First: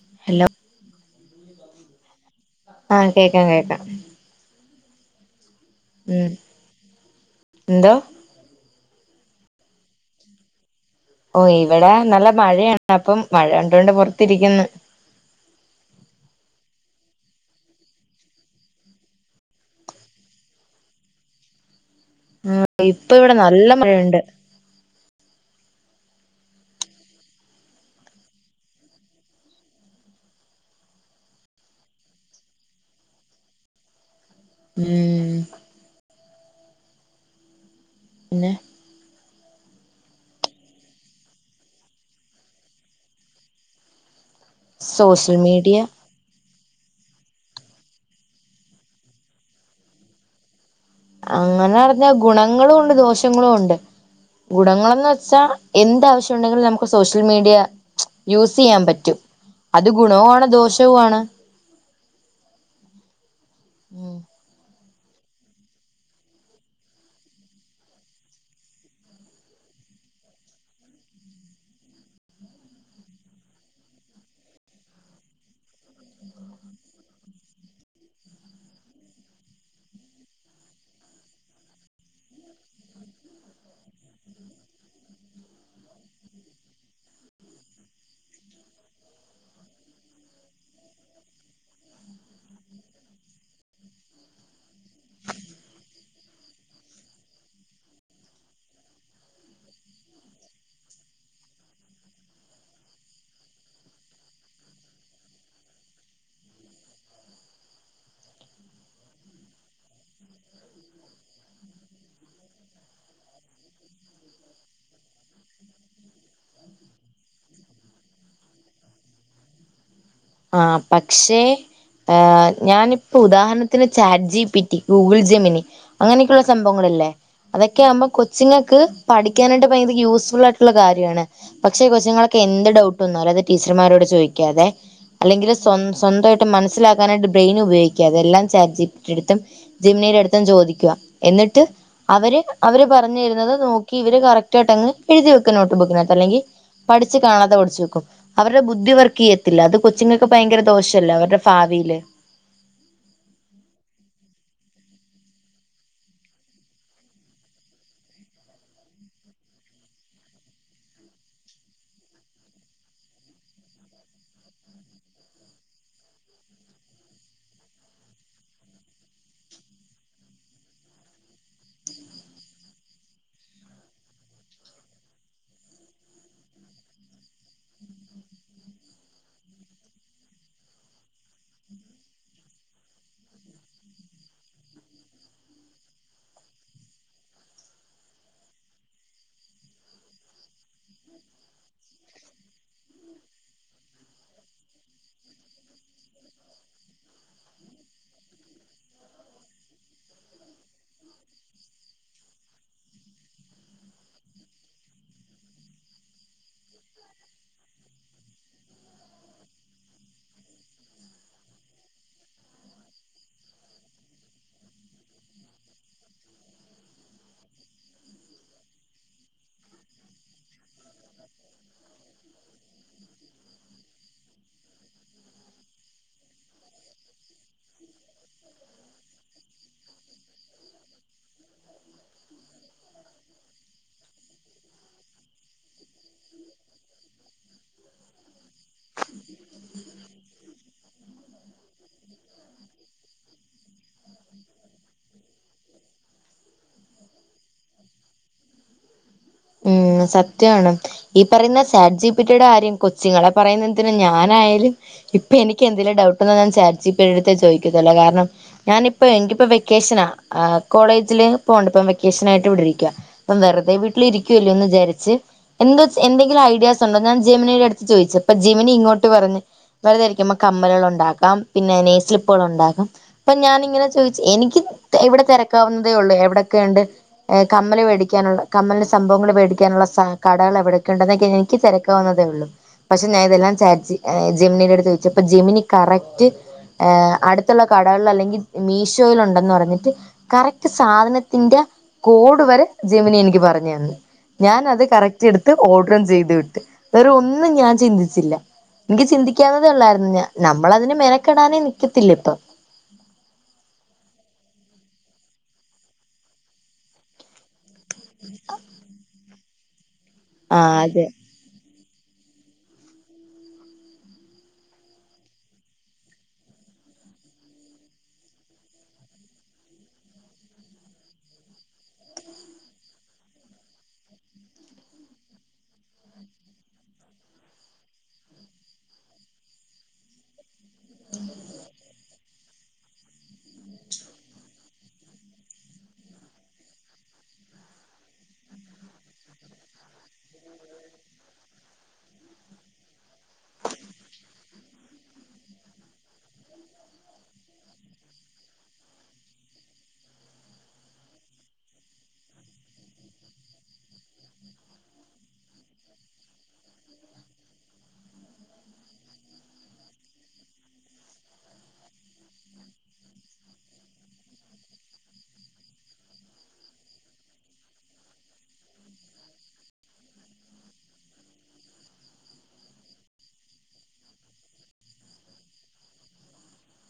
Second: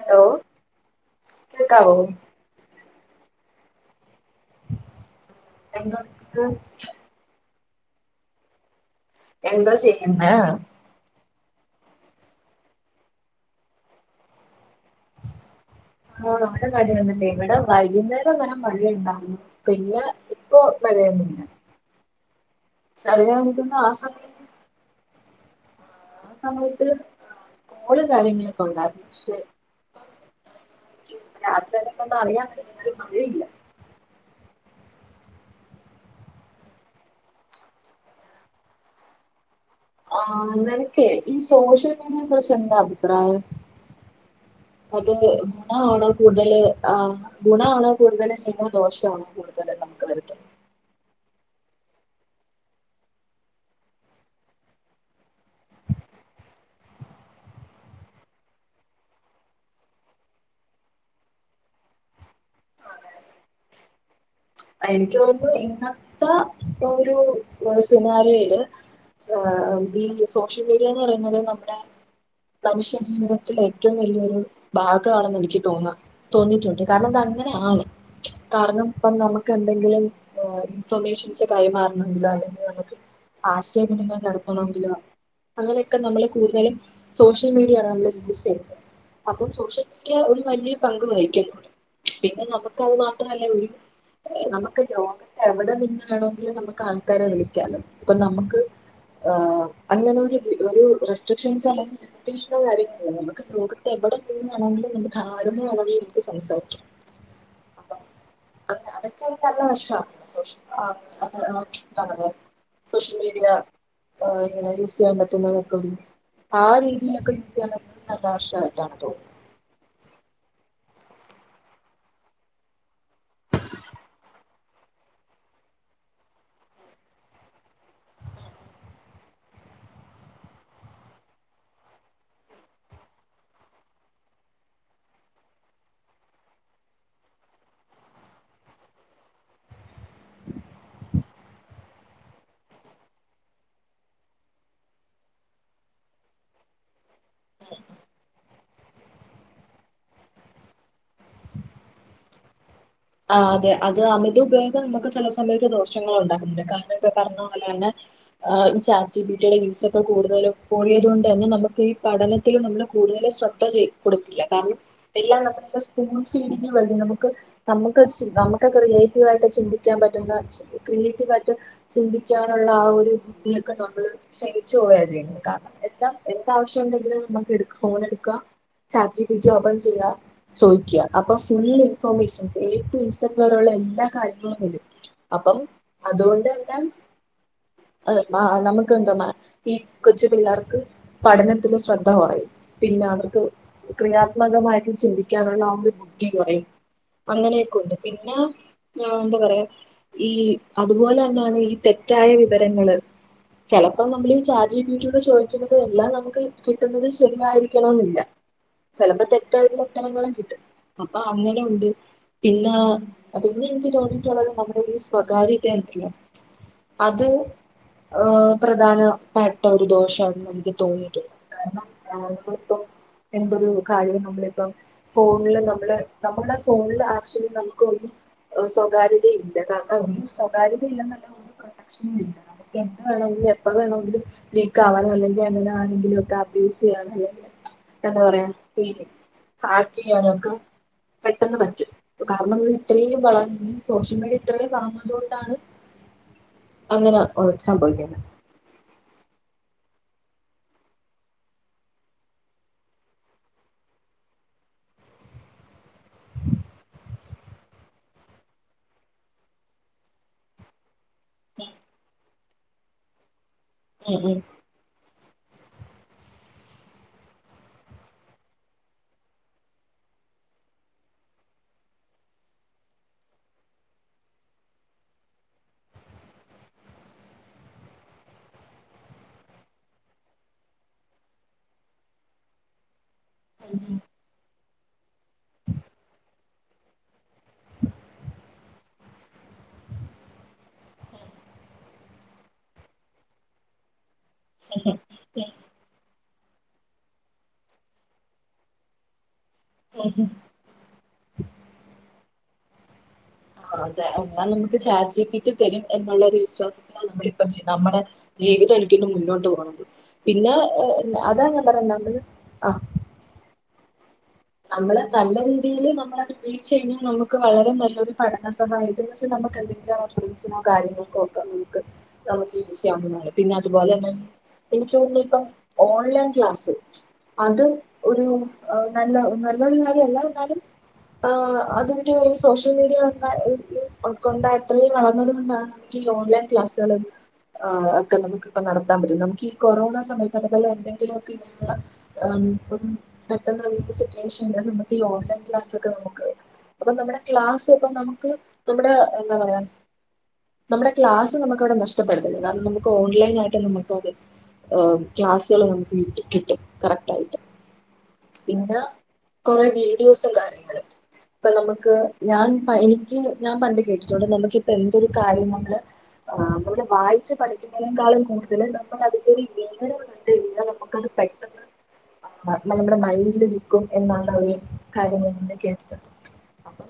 Hello കേക്കാവോ ആ കേക്കാം കേക്കാം [unintelligible] എന്താ എന്താ ചെയ്യുന്നേ ഓ ഇവിടെ നല്ല മഴയാണ് അപ്പം മഴ കണ്ടുകൊണ്ട് പുറത്തിരിക്കുന്നു ആഹ അവിടെ മഴല്ലേ. ഇവിടെ വൈകുന്നേരം ഇങ്ങനെ മഴ ഉണ്ടായിരുന്നു പിന്നെ ഇപ്പൊ മഴയൊന്നില്ല ഉം ഇപ്പ ഇവിടെ നല്ല മഴയുണ്ട് സമയത്ത് ആ സമയത്ത് [inaudible] കാര്യങ്ങളൊക്കെ ഉണ്ടായിരുന്നു പക്ഷെ രാത്രിയക്കന്നകൊണ്ട് അറിയാൻ മേലെ, പക്ഷെ മഴയില്ല ഉം പിന്നെ ആ നിനക്കേ ഈ സോഷ്യൽ മീഡിയയെ കുറച്ച് എന്താ അഭിപ്രായം അത് ഗുണ സോഷ്യൽ മീഡിയ ആണോ കൂടുതല് ആ ഗുണമാണോ കൂടുതല് ദോഷമാണോ കൂടുതൽ നമുക്ക് വരുത്തുന്നത് അങ്ങനെ പറഞ്ഞാ ഗുണങ്ങളും ഉണ്ട് ദോഷങ്ങളും ഉണ്ട് ഗുണങ്ങളന്ന് വെച്ചാ എന്താവശ്യം ഉണ്ടെങ്കിലും നമുക്ക് സോഷ്യൽ മീഡിയ യൂസ് ചെയ്യാൻ പറ്റും അത് ഗുണവുമാണ് ദോഷവുമാണ് ഉം എനിക്ക് തോനുന്നു ഇന്നത്തെ ഒരു [inaudible] ഈ സോഷ്യൽ മീഡിയന്ന് പറയുന്നത് നമ്മുടെ മനുഷ്യ ജീവിതത്തില ഏറ്റവും വലിയൊരു ഭാഗമാണെന്ന് എനിക്ക് തോന്നാ തോന്നിയിട്ടുണ്ട്. കാരണം അത് അങ്ങനെയ ആണ് കാരണം ഇപ്പം നമുക്ക് എന്തെങ്കിലും ഇൻഫർമേഷൻസ് കൈമാറണമെങ്കിലോ അല്ലെങ്കിൽ നമുക്ക് ആശയവിനിമയം നടത്തണമെങ്കിലോ അങ്ങനെയൊക്കെ നമ്മള് കൂടുതലും സോഷ്യൽ മീഡിയയാണ് നമ്മള് യൂസ് ചെയ്യുന്നത്. അപ്പൊ സോഷ്യൽ മീഡിയ ഒരു വലിയ പങ്ക് വഹിക്കുന്നുണ്ട്. പിന്നെ നമുക്ക് അത് മാത്രല്ല ഒരു അ നമുക്ക് ലോകത്തെ എവിടെ നിന്നാണെങ്കിലും നമുക്ക് ആൾക്കാരെ വിളിക്കാലോ. ഇപ്പൊ നമുക്ക് അങ്ങനെ ഒരു ഒരു റെസ്ട്രിക്ഷൻസോ അല്ലെങ്കിൽ ലിമിറ്റേഷനോ കാര്യങ്ങള നമുക്ക് ലോകത്തെ എവിടെ നിന്നാണെങ്കിലും നമുക്ക് ആരു വണെങ്കിലിൽ വിളിച്ച് സംസാരിക്കാം. [inaudible] നല്ല വശമാണ് [unintelligible] സോഷ്യൽ മീഡിയ ഇങ്ങനെ യൂസ് ചെയ്യാൻ പറ്റുന്നതൊക്കെ ആ രീതിയിലൊക്കെ യൂസ് ചെയ്യാൻ പറ്റുന്നുന്നത് നല്ല വശമായിട്ടാണ് തോന്നുന്നത് ആ പക്ഷേ ഞാനിപ്പോ ഉദാഹരണത്തിന് chat G P T, Google Gemini അങ്ങനെയൊക്കെയുള്ള സംഭവങ്ങളില്ലേ അതൊക്കെ ആവുമ്പോ കൊച്ചിങ്ങൾക്ക് പഠിക്കാനായിട്ട് ഭയങ്കര യൂസ്ഫുൾ ആയിട്ടുള്ള കാര്യമാണ്. പക്ഷെ കൊച്ചുങ്ങൾക്ക് എന്ത് ഡൗട്ട് വന്നാലും അത് ടീച്ചർമാരോട് ചോദിക്കാതെ അല്ലെങ്കിൽ സ്വ സ്വന്തമായിട്ട് മനസ്സിലാക്കാനായിട്ട് ബ്രെയിൻ ഉപയോഗിക്കാതെ എല്ലാം ചാറ്റ് ജി. പി. ടി അടുത്തും ജെമിനിയുടെ അടുത്തും ചോദിക്കുക. എന്നിട്ട് അവര് അവര് പറഞ്തരുന്നത് നോക്കി ഇവര് കറക്റ്റ് ആയിട്ട് അങ്ങ് എഴുതി വെക്ക നോട്ട് ബുക്കിനകത്ത്. അല്ലെങ്കിൽ പഠി കാണാതെ പഠിച്ചു വെക്കും അവരുടെ ബുദ്ധി വർക്കീയത്തില്ല അത് കൊച്ചുങ്കൾക്ക് ഭയങ്കര ദോഷല്ലോ അവരുടെ ഭാവിയില് ആ അതെ അത് അമിത ഉപയോഗം നമുക്ക് ചില സമയത്ത് ദോഷങ്ങൾ ഉണ്ടാക്കുന്നുണ്ട്. കാരണം ഇപ്പൊ പറഞ്ഞ പോലെ തന്നെ ഈ ചാറ്റ് ജി. പി. ടിയുടെ യൂസ് ഒക്കെ കൂടുതലും ഴിയത കൊണ്ട് തന്നെ നമുക്ക് ഈ പഠനത്തിൽ നമ്മള് കൂടുതൽ ശ്രദ്ധ ചെയ കൊടുക്കില്ല കാരണം എല്ലാം നമ്മ സ്കൂൾ വേണ്ടി നമുക്ക് നമുക്ക് നമുക്ക് ക്രിയേറ്റീവ ആയിട്ട് ചിന്തിക്കാൻ പറ്റുന്ന ക്രിയേറ്റീവ ആയിട്ട് ചിന്തിക്കാനുള്ള ആ ഒരു ബുദ്ധിയൊക്കെ നമ്മള് ക്ഷയിച്ചു പോയ ചെയ്യുന്നത് കാരണം എല്ലാം എന്താവവശ്യം ഉണ്ടെങ്കിലും നമുക്ക് എ ഫോൺ എടുക്കുക chat G. P. T open ചെയ്യ ചോദിക്ക അപ്പൊ ഫുൾ ഇൻഫർമേഷൻ [inaudible] എല്ലാ കാര്യങ്ങളും വരും അപ്പം അതുകൊണ്ട് തന്നെ നമുക്ക് എന്താ ഈ കൊച്ചു പിള്ളേർക്ക് പഠനത്തില് ശ്രദ്ധ കുറയും പിന്നെ അവർക്ക് ക്രിയാത്മകമായിട്ട് ചിന്തിക്കാനുള്ള അവടെ ബുദ്ധി കുറയും അങ്ങനെയൊക്കെ ഉണ്ട് പിന്നെ എന്താ പറയാ ഈ അതുപോലെ തന്നാണ് ഈ തെറ്റായ വിവരങ്ങള് ചിലപ്പോ നമ്മൾ ഈ ചാറ്റ് ജി. പി. ടി യോണ്ട് ചോദിക്കുന്നത് എല്ലാം നമുക്ക് കിട്ടുന്നത് ശരിയായിരിക്കണം എന്നില്ല ചിലപ്പോ തെറ്റായിട്ടുള്ള ഉത്തരങ്ങളും കിട്ടും അപ്പൊ അങ്ങനെ ഉണ്ട് പിന്നെ പിന്നെ എനിക്ക് തോന്നിയിട്ടുള്ളത് നമ്മുടെ ഈ സ്വകാര്യത ഉണ്ടല്ലോ അത് ഏ പ്രധാനപ്പെട്ട ഒരു ദോഷമാണെന്ന് എനിക്ക് തോന്നിയിട്ടുള്ള കാരണം നമ്മളിപ്പം എന്തരു കാര്യം നമ്മളിപ്പം ഫോണില് നമ്മള് നമ്മുടെ ഫോണിൽ ആക്ഷലി നമുക്ക ഒരുരു സ്വകാര്യത ഇല്ല കാരണം ഒരു സ്വകാര്യതയില്ല നല്ല പ്രൊട്ടക്ഷന ഇല്ല നമുക്ക് എന്തന്ത് വേണമെങ്കിലും എപ്പ വേണമെങ്കിലും ലീക്ക് ആവാനോ അല്ലെങ്കിൽ എങ്ങനെ ആണെങ്കിലും ഒക്കെ അബ്യൂസ് ചെയ്യാനോ അല്ലെങ്കിൽ എന്താ പറയാ പിന്നെ ഹാക്ക് ചെയ്യാന ഒക്കെ പെട്ടെന്ന് പറ്റും കാരണം ഇത്രയും വളർ സോഷ്യൽ മീഡിയ ഇത്രയും വളർന്നതുക കൊണ്ടാണ് അങ്ങനെ സംഭവിക്കുന്നത് ഉ സത്യമാണ് ഈ പറയുന്ന സാറ്റ് ജി. പി. ടി യുടെ കാര്യം കൊച്ചിങ്ങലെ പറയുന്നതതിന ഞാനായാലും ഇപ്പൊ എനിക്ക് എന്തേലിലും ഡൗട്ടതോന്നിയ ഞാൻ സാറ്റ് ജി. പി. ടി ത്തെ ചോദിക്കുന്നല്ലോ കാരണം ഞാനിപ്പോ എനിക്കിപ്പോ വെക്കേഷനാ കോളേജ് [inaudible] വെക്കേഷൻ ആയി ഇരിക്ക അപ്പൊ വെറുതെ വീട്ടിൽ ഇരി ഉം ക്കല്ലോന്ന് വിചാരിച്ച് എന്ത എന്തെങ്കിലും ഐഡിയാസ് ഉണ്ടോ ഞാൻ ജെമിനിയുടെ അടുത്ത് ചോദിച്ചു അപ്പൊ ജെമനി ഇങ്ങോട്ട് പറഞ്ഞ് വെറുതെ ഇരിക്കുമ്പോൾ കമ്മലുകൾ ഉണ്ടാക്കാം പിന്നെ നെ സ്ലിപ്പുകൾ ഉണ്ടാക്കാം അപ്പൊ ഞാാനിങ്ങനെ ചോദിു എനിക്ക് എവിടെ തിരക്കാവുന്നതേ ഉള്ളൂ എവിടെയൊക്കെ ഉണ്ട് കമ്മല് മേടിക്കാനുള്ള കമ്മല സംഭവങ്ങങ്ങള് വേടിക്കാനുള്ള കടകൾ എവിടൊക്കെ ഉണ്ടെന്നൊക്കെ എനിക്ക് തിരക്കാവുന്നതേ ഉള്ളൂ പക്ഷേ ഞാൻ ഇതെല്ലാം ചാറ്റ് ഉം ജി ജെമിനിയുടെ അടു അപ്പ ജമിനി കറക്റ്റ് അടുത്തുള്ള കടകളിൽ അല്ലെങ്കിൽ മീഷോൽ ഉണ്ടെന്ന് പറഞ്ഞിട്ട് കറക്റ്റ് സാധനത്തിന്റെ കോഡ് വരെ ജെമിനി എനിക്ക് പറഞ്ഞു [unintelligible] ഞാൻ അത് കറക്റ്റ് എടുത്ത് ഓർഡറും ചെയ് വിട്ട് ഒന്നും ഞാൻ ചിന്തിച്ചില്ല എനിക്ക് ചിന്തി ചിന്തിക്കവുനാധേ ഒല്ലായിരുന്നു നമ്മളതിന് മെന കടാന്നേ നിക്കത്തില്ല ഇപ്പം ആ അതെ എന്നാൽ നമുക്ക് ചാറ്റ് ജിപിക്ക് തരും എന്നൊള്ളൊരു വിശ്വാസത്തിലാണ് നമ്മളിപ്പ ചെയ് നമ്മടെ ജീവിതം ഒരിക്കലും മുന്നോട്ട് പോ വളമ്പ് പിന്നെ ആഹ് അതെ അ അതാ പറ [unintelligible] അ നമ്മള് കണ്ട രീതീല് നമ്മളെ റീച്ച് കഴിഞ്ഞാൽ നമുക്ക് വളരെ നല്ലൊരു പഠന സഹായത്ത്ന്ന്ച്ചാൽ നമുക്ക് എന്തെങ്കിലും ഫരൻസിനോ കാര്യങ്ങൾക്കോ ഒക്കെ നമുക്ക് നമുക്ക് യൂസ് ചെയ്യാവുന്നതാണ് പിന്നെ അതുപോലെ തന്നെ എനിക്ക് തോന്നുന്നു ഇപ്പം ഓൺലൈൻ ക്ലാസ്സ് അത് ഒരു അ നല്ല നല്ലോരു കാര്യല്ല എന്നാലും ആ അത് സോഷ്യൽ മീഡിയ ഉം ഉം കൊണ്ടിത്രം വളർന്നതിന്നാണ് ഈ ഓൺലൈൻ ക്ലാസുകള് ഒക്കെ ആ നമുക്ക് ഇപ്പോ നടത്താൻ പറ്റുന്ന നമുക്കീ കൊറോണ സമയത്തൊക്കെ തന്നെ എന്തെങ്കിലുമൊക്കെ അ എം പെട്ട സിറ്റ്വഷന് നമക്കീ ഓൺലൈൻ ക്ലാസൊക്കെ നമുക്ക് അപ്പൊ നമ്മടെ ക്ലാസ്സ് ഇപ്പ നമുക്ക് നമ്മുടെ എന്താ പറയാ നമ്മടെ ക്ലാസ്സ് നമുക്കവിടെ നഷ്ടപ്പെടത്തില്ല കാരണം നമുക്ക് ഓൺലൈൻ ആയിട്ട് നമുക്ക് അത് ആ ക്ലാസുകൾ നമുക്ക് കിട്ടും കറക്ടായിട്ട് പിന്നെ കൊറെ വീഡിയോസും കാര്യങ്ങള് ഇപ്പൊ നമക്ക് ഞാൻ എനിക്ക് ഞാൻ പണ്ട് കേട്ടിട്ടുണ്ട് നമുക്കിപ്പ എന്തൊരു കാര്യം നമ്മള് നമ്മള് വായിച്ച് പഠിക്കുന്നതിനേക്കാളും കൂടുതൽ നമ്മള് അതിന്റെ ഒരു വെവര ഉണ്ട് നമുക്ക്ത് പെട്ടെന്ന് നമ്മുടെ മൈൻഡ നിും എന്നാണ് അവ കാര്യങ്ങൾെ കേടട്ടത് അപ്പൊ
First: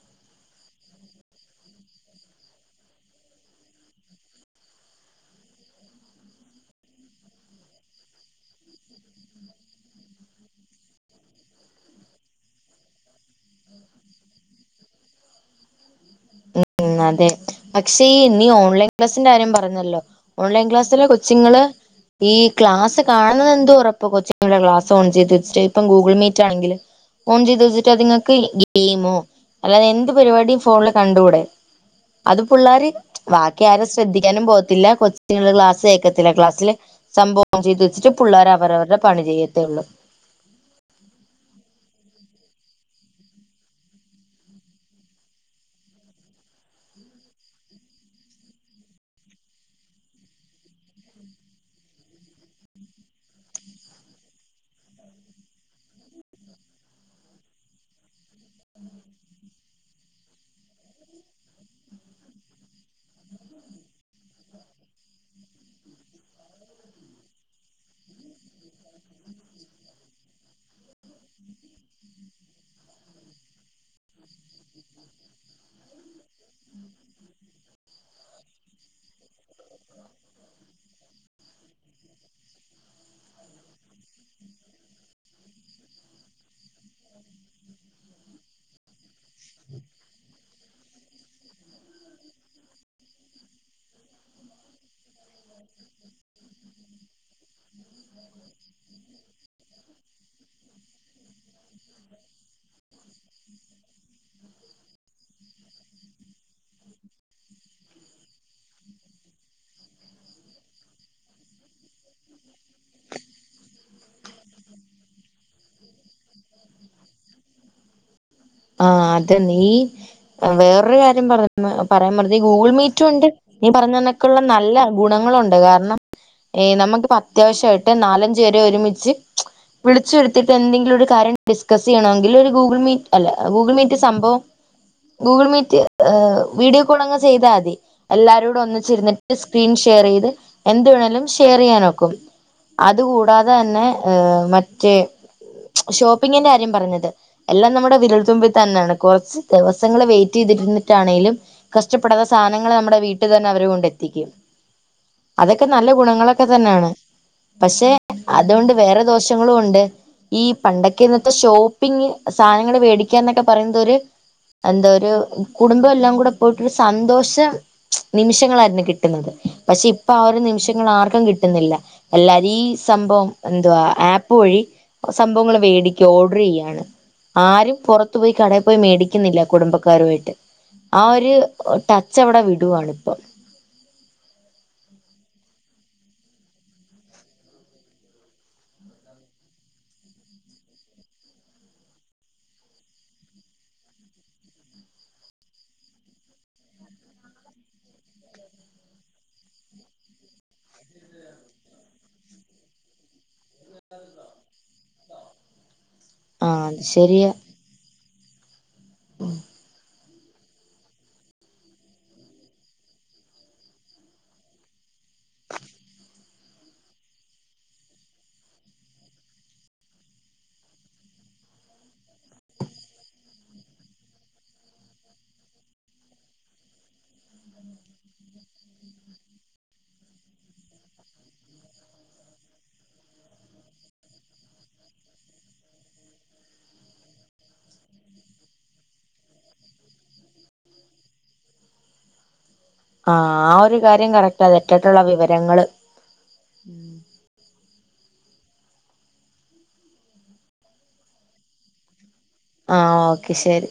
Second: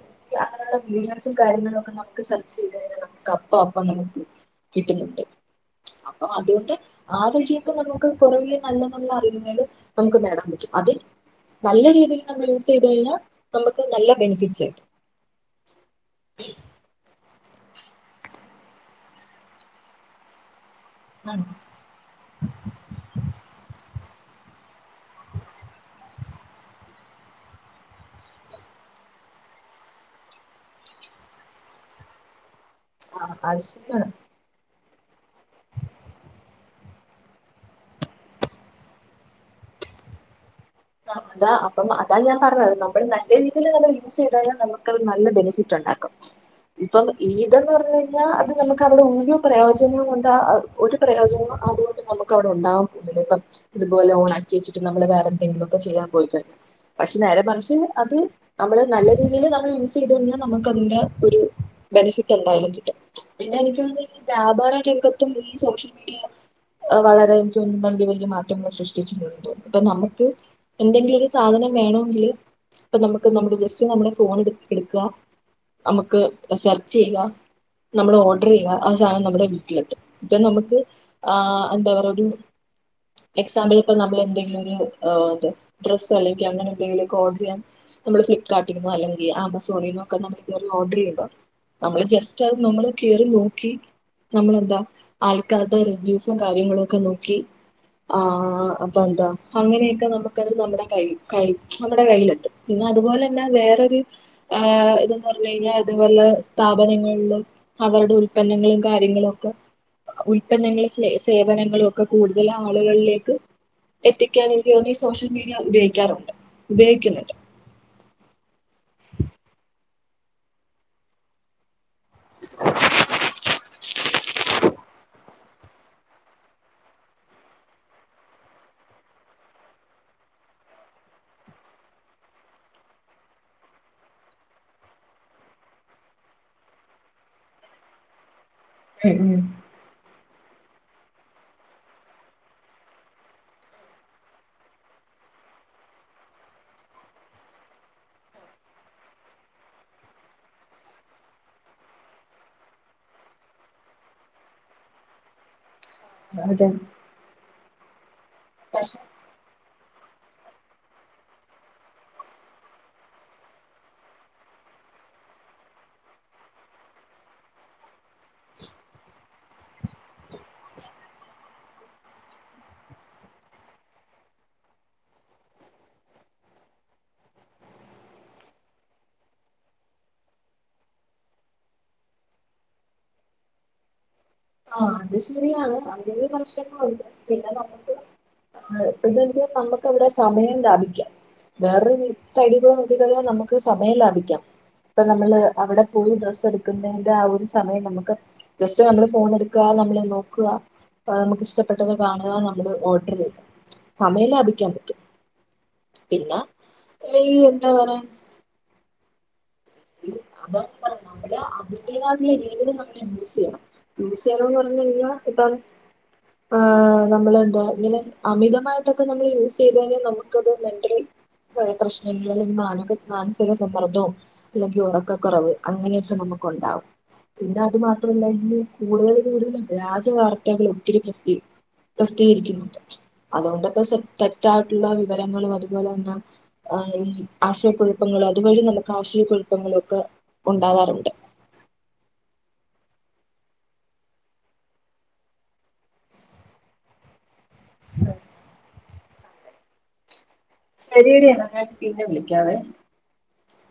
അങ്ങനെയുള്ള വീഡിയോസും കാര്യങ്ങളും ഒക്കെ നമുക്ക് സെർച്ച് ചെയ്യാൻ നമുക്ക് അപ്പോ അപ്പോ നമുക്ക് കിട്ടുന്നുണ്ട് അപ്പൊ അതുകൊണ്ട് ആ വഴിയൊക്കെ നമുക്ക് കുറേ നല്ല നല്ല അറിവുകള് നമുക്ക് നേടാൻ പറ്റും അത് നല്ല രീതിയിൽ നമ്മൾ യൂസ് ചെയ്ത് കഴിഞ്ഞാൽ നമുക്ക് നല്ല ബെനിഫിറ്റ്സ് കിട്ടും ഉം ഉം അതെ പക്ഷേ ഈ ഇന്നീ ഓൺലൈൻ ക്ലാസിന്റെ കാര്യം പറഞ്ഞല്ലോ ഓൺലൈൻ ക്ലാസ് ചില കൊച്ചുങ്ങള് ഈ ക്ലാസ് കാണുന്ന് എന്ത് ഉറപ്പ് ഇപ്പൊ കൊച്ച് ക്ലാസ് ഓൺ ചെയ്ത് വെച്ചിട്ട് ഇപ്പ ഗൂഗിൾ മീറ്റ് ആണെങ്കില് ഓൺ ചെയ്ത് വെച്ചിട്ട് അതിങ്ങക്ക് ഗെയിമോ അങ്ങനെ എന്ത് പരിപാടീം ഫോണില് കണ്ടൂടെ അത് പിള്ളാര് ആ അത് ബാക്കി ആരും ശരിയാണ് ശ്രദ്ധിക്കാനും പോവത്തില്ല കൊച്ചങ്ങടെ ക്ലാസ് കേക്കത്തില്ല ക്ലാസ്സില് സംഭവം ഓൺ ചെയ്തു വെച്ചിട്ട് പിള്ളേര് അവവരുടെ പണി ചെയ്യ് തേള്ളൂ ആ അതാ അപ്പം അതാ ഞാൻ പറഞ്ഞത് നമ്മള് നല്ല രീതിലത് നമ്മള് യൂസ് ചെയ്താല് നമുക്കത് നല്ല ബെനിഫിറ്റ് ഉണ്ടാക്കും ഇപ്പം ഇതെന്ന് പറഞ്ഞു കഴിഞ്ഞാ അത് നമുക്ക് അവിടെ ഒരു പ്രയോജനവും കൊണ്ട് ഒരു പ്രയോജനവും അതുകൊണ്ട് നമുക്ക് അവിടെ ഉണ്ടാവാൻ പോകില്ല ഇപ്പം ഇതുപോലെ ഓണ ആക്കി വെച്ചിട്ട് നമ്മള് വേറെ എന്തെലൊക്കെ ചെയ്യാൻ പോയി കയിഞ്ഞു പക്ഷെ നേരെ മറിച്ച് അത് നമ്മള് നല്ല രീതിയിൽ നമ്മൾ യൂസ് ചെയ്ത് കഴിഞ്ഞാൽ നമുക്ക് അതിന്റെ ഒരു ബെനിഫിറ്റ് എന്തായാലും കിട്ടും പിന്നെ എനിക് തോന്നത് ഈ വ്യാപാര രംഗത്തും ഈ സോഷ്യൽ മീഡിയ വളരെ എനിക്ക് തോന്ന് വലിയ വലിയ മാറ്റങ്ങൾ സൃഷ്ടിച്ചിട്ടുെന്ന് തോന്നുന്നു അപ്പൊ നമുക്ക് എന്തെങ്കിലും ഒരു സാധനം വേണോങ്കില് ഇപ്പൊ നമുക്ക് നമ്മടെ ജസ്റ്റ് നമ്മുടെ ഫോണ് എടുത്ത് എടുക്കുക നമുക്ക് സെർച്ച് ചെയ്ക നമ്മൾ ഓർഡർ ചെയ്ക ആ സാധനം നമ്മുടെ വീട്ടിലെത്തും ദെൻ നമുക്ക് ആ എന്താ പറ ഒരു എക്സാമ്പിൾ ഇപ്പ നമ്മൾ എന്തെങ്കിലും ഒരു ആ ത് ഡ്രസ്സ് അല്ലെങ്കിൽ അങ്ങനെ എന്തെങ്കിലൊക്കെ ഓർഡർ ചെയ്യാൻ നമ്മള് ഫ്ലിപ്കാർട്ടിനോ അല്ലെങ്കിൽ ആമസോണിനോ ഒക്കെ നമ്മൾ കേറി ഓർഡർ ചെയ്ക നമ്മൾ ജസ്റ്റ് അത് നമ്മൾ കേറി നോക്കി നമ്മളെന്താ ആൾക്കാരുടെ റിവ്യൂസും കാര്യങ്ങളൊക്കെ നോക്കി ആ ആ അപ്പൊ എന്താ അങ്ങനെയൊക്കെ നമുക്കത് നമ്മുടെ കൈ കൈ നമ്മുടെ കയ്യിലെത്തും പിന്നെ അതുപോലെ തന്നെ വേറൊരു എ ഇതന്ന് പറഞ്ഞു കഴിഞ്ഞാൽ അതുപോലെ സ്ഥാപനങ്ങളിലും അവരുടെ ഉൽപന്നങ്ങളും കാര്യങ്ങളും ഒക്കെ ഉൽപന്നങ്ങളും സ്‌നേ സേവനങ്ങളും ഒക്കെ കൂടുതല് ആളുകളിലേക്ക് എത്തി എനിക്കാണെങ്കി ഒന്ന് സോഷ്യൽ മീഡിയ ഉപയോഗിക്കാറുണ്ട് ഉപയോഗിക്കുന്നുണ്ട് ആ അത് നീ വേറൊരു കാര്യം പറ പറയാൻ വന്നത് ഈ ഗൂഗിൾ മീറ്റും ഉണ്ട് നീ പറഞ്ഞ ന്നക്കുള്ള നല്ല ഗുണങ്ങളുണ്ട് അതു കാരണം എ നമുക്കിപ്പോ അത്യാവശ്യായിട്ട് നാലഞ്ച് പേരെ ഒരുമിച്ച് ച്ച് വിളിച്ചു വരുത്തീട്ട് എന്തെങ്കിലും ഒരു കാര്യം ഡിസ്കസ് ചെയ്യണെങ്കിൽ ഒരു ഗൂഗിൾ മീറ്റ് അല്ല ഗൂഗിൾ മീറ്റ് സംഭവം ഗൂഗിൾ മീറ്റ് എ് വീഡിയോ കോൾങ്ങ് ചെയ്താൽ മതി എല്ലാരും ഉം ഒന്നിച്ചിരുന്നിട്ട് ഉം സ്ക്രീൻ ഷെയർ ചെയ്ത് എന്ത് വേണേലും ഷെയർ ചെയ്യാനൊക്കും അതുകൂടാതെ തന്നെ മറ്റേ ഷോപ്പിങ്ങിന്റെ കാര്യം പറഞ്ഞത് എല്ലാം നമ്മുടെ വിരുൾത്തുമ്പിൽ തന്നാണ് കുറച്ച് ദിവസങ്ങള് വെയിറ്റ് ചെയ്തിരുന്നിട്ടാണെങ്കിലും കഷ്ടപ്പെടുന്ന സാധനങ്ങൾ നമ്മുടെ വീട്ടിൽ തന്നെ അവരെ കൊണ്ട് എത്തിക്കും അതൊക്കെ നല്ല ഗുണങ്ങളൊക്കെ അതെ തന്നാണ് പക്ഷെ അതുകൊണ്ട് പക്ഷെ വേറെ ദോഷങ്ങളും ഉണ്ട് ഈ പണ്ടക്കെ ഇന്നത്തെ ഷോപ്പിങ് സധന മേടിക്കാന്നൊക്കെ പറയുന്നത് ഒരു എന്താ ഒരു കുടുംബം എല്ലാം കൂടെ പോയിട്ടൊരു സന്തോഷ നിമിഷങ്ങളായിരുന്നു കിട്ടുന്നത് പക്ഷെ ഇപ്പൊ ആ ഒരു നിമിഷങ്ങൾ ആർക്കും കിട്ടുന്നില്ല എല്ലാരും ഈ സംഭവം എന്തവാ ആപ്പ് വഴി സംഭവങ്ങൾ വേടിക്കുക ഓർഡർ ചെയ്യാണ് ആരും പുറത്തു പോയി കടയിൽ പോയി മേടിക്കുന്നില്ല കുടുംബക്കാരുമായിട്ട് ആ ഒരു ടച്ച് അവിടെ വിടുവാണിപ്പം ആ അത് ശരിയാണ് അങ്ങനെ പ്രശ്നങ്ങളുണ്ട് പിന്നെ നമുക്ക് നമുക്കിവിടെ സമയം ലാഭിക്കാം വേറൊരു സൈഡിലൂടെ നോക്കിക്കഴിഞ്ഞാൽ നമുക്ക് സമയം ലാഭിക്കാം ഇപ്പൊ നമ്മള് അവിടെ പോയി ഡ്രസ് എടുക്കുന്നതിന്റെ ആ ഒരു സമയം നമുക്ക് ജസ്റ്റ് നമ്മള് ഫോണ്ഇട്ക്കാ നമ്മള് നോക്ക [unintelligible] നമുക്കിഷ്ടപ്പെട്ടത് കാണുക നമ്മള് ഓർഡർ ചെയ്യ സമയം ലാഭിക്കാൻ പറ്റും പിന്നെ ആ അത് ശരിയാ ഈ എന്താ പറയാൻ അതാ പറഞ്ഞത് നമ്മള് അതിന്റെതായിട്ടുള്ള രീതിയിൽ നമ്മള് യൂസ് ചെയ്യണം യൂസ് ചെയ്യാണെന്ന് പറഞ്ഞു കഴിഞ്ഞാ ഇപ്പ ആ നമ്മൾ എന്താ ഇങ്ങനെ അമിതമായിട്ടൊക്കെ നമ്മൾ യൂസ് ചെയ്ത് കഴിഞ്ഞാൽ നമുക്കത് മെന്റൽ പ്രശ്നങ്ങൾ അല്ലെങ്കിൽ മാനസിക സമ്മർദ്ദവും അല്ലെങ്കിൽ ഉറക്കക്കുറവ് അങ്ങനെയൊക്കെ നമുക്കുണ്ടാവും പിന്നെ അത് മാത്രല്ല ഇനി കൂടുതൽ കൂടുതൽ വ്യാജ വാർത്തകൾ ഒത്തിരി പ്ര പ്രസിദ്ധീകരിക്കുന്നുണ്ട് അതുകൊണ്ടപ്പോ തെറ്റായിട്ടുള്ള വിവരങ്ങളും അതുപോലെ തന്നെഈ ആശയക്കുഴപ്പങ്ങളും അതുവഴി നമുക്ക് ആശയക്കു കുഴപ്പങ്ങളൊക്കെ ഉണ്ടാവാറുണ്ട് ആഹ ആ ഒരു കാര്യം കറക്ട്ടാ തെറ്റിട്ടുള്ള വിവരങ്ങള് [inaudible] [unintelligible] ശരിഎടി എന്നാ ഞാൻ പിന്നെ വിളിക്ക ആഹ ഓക്കെ ശരി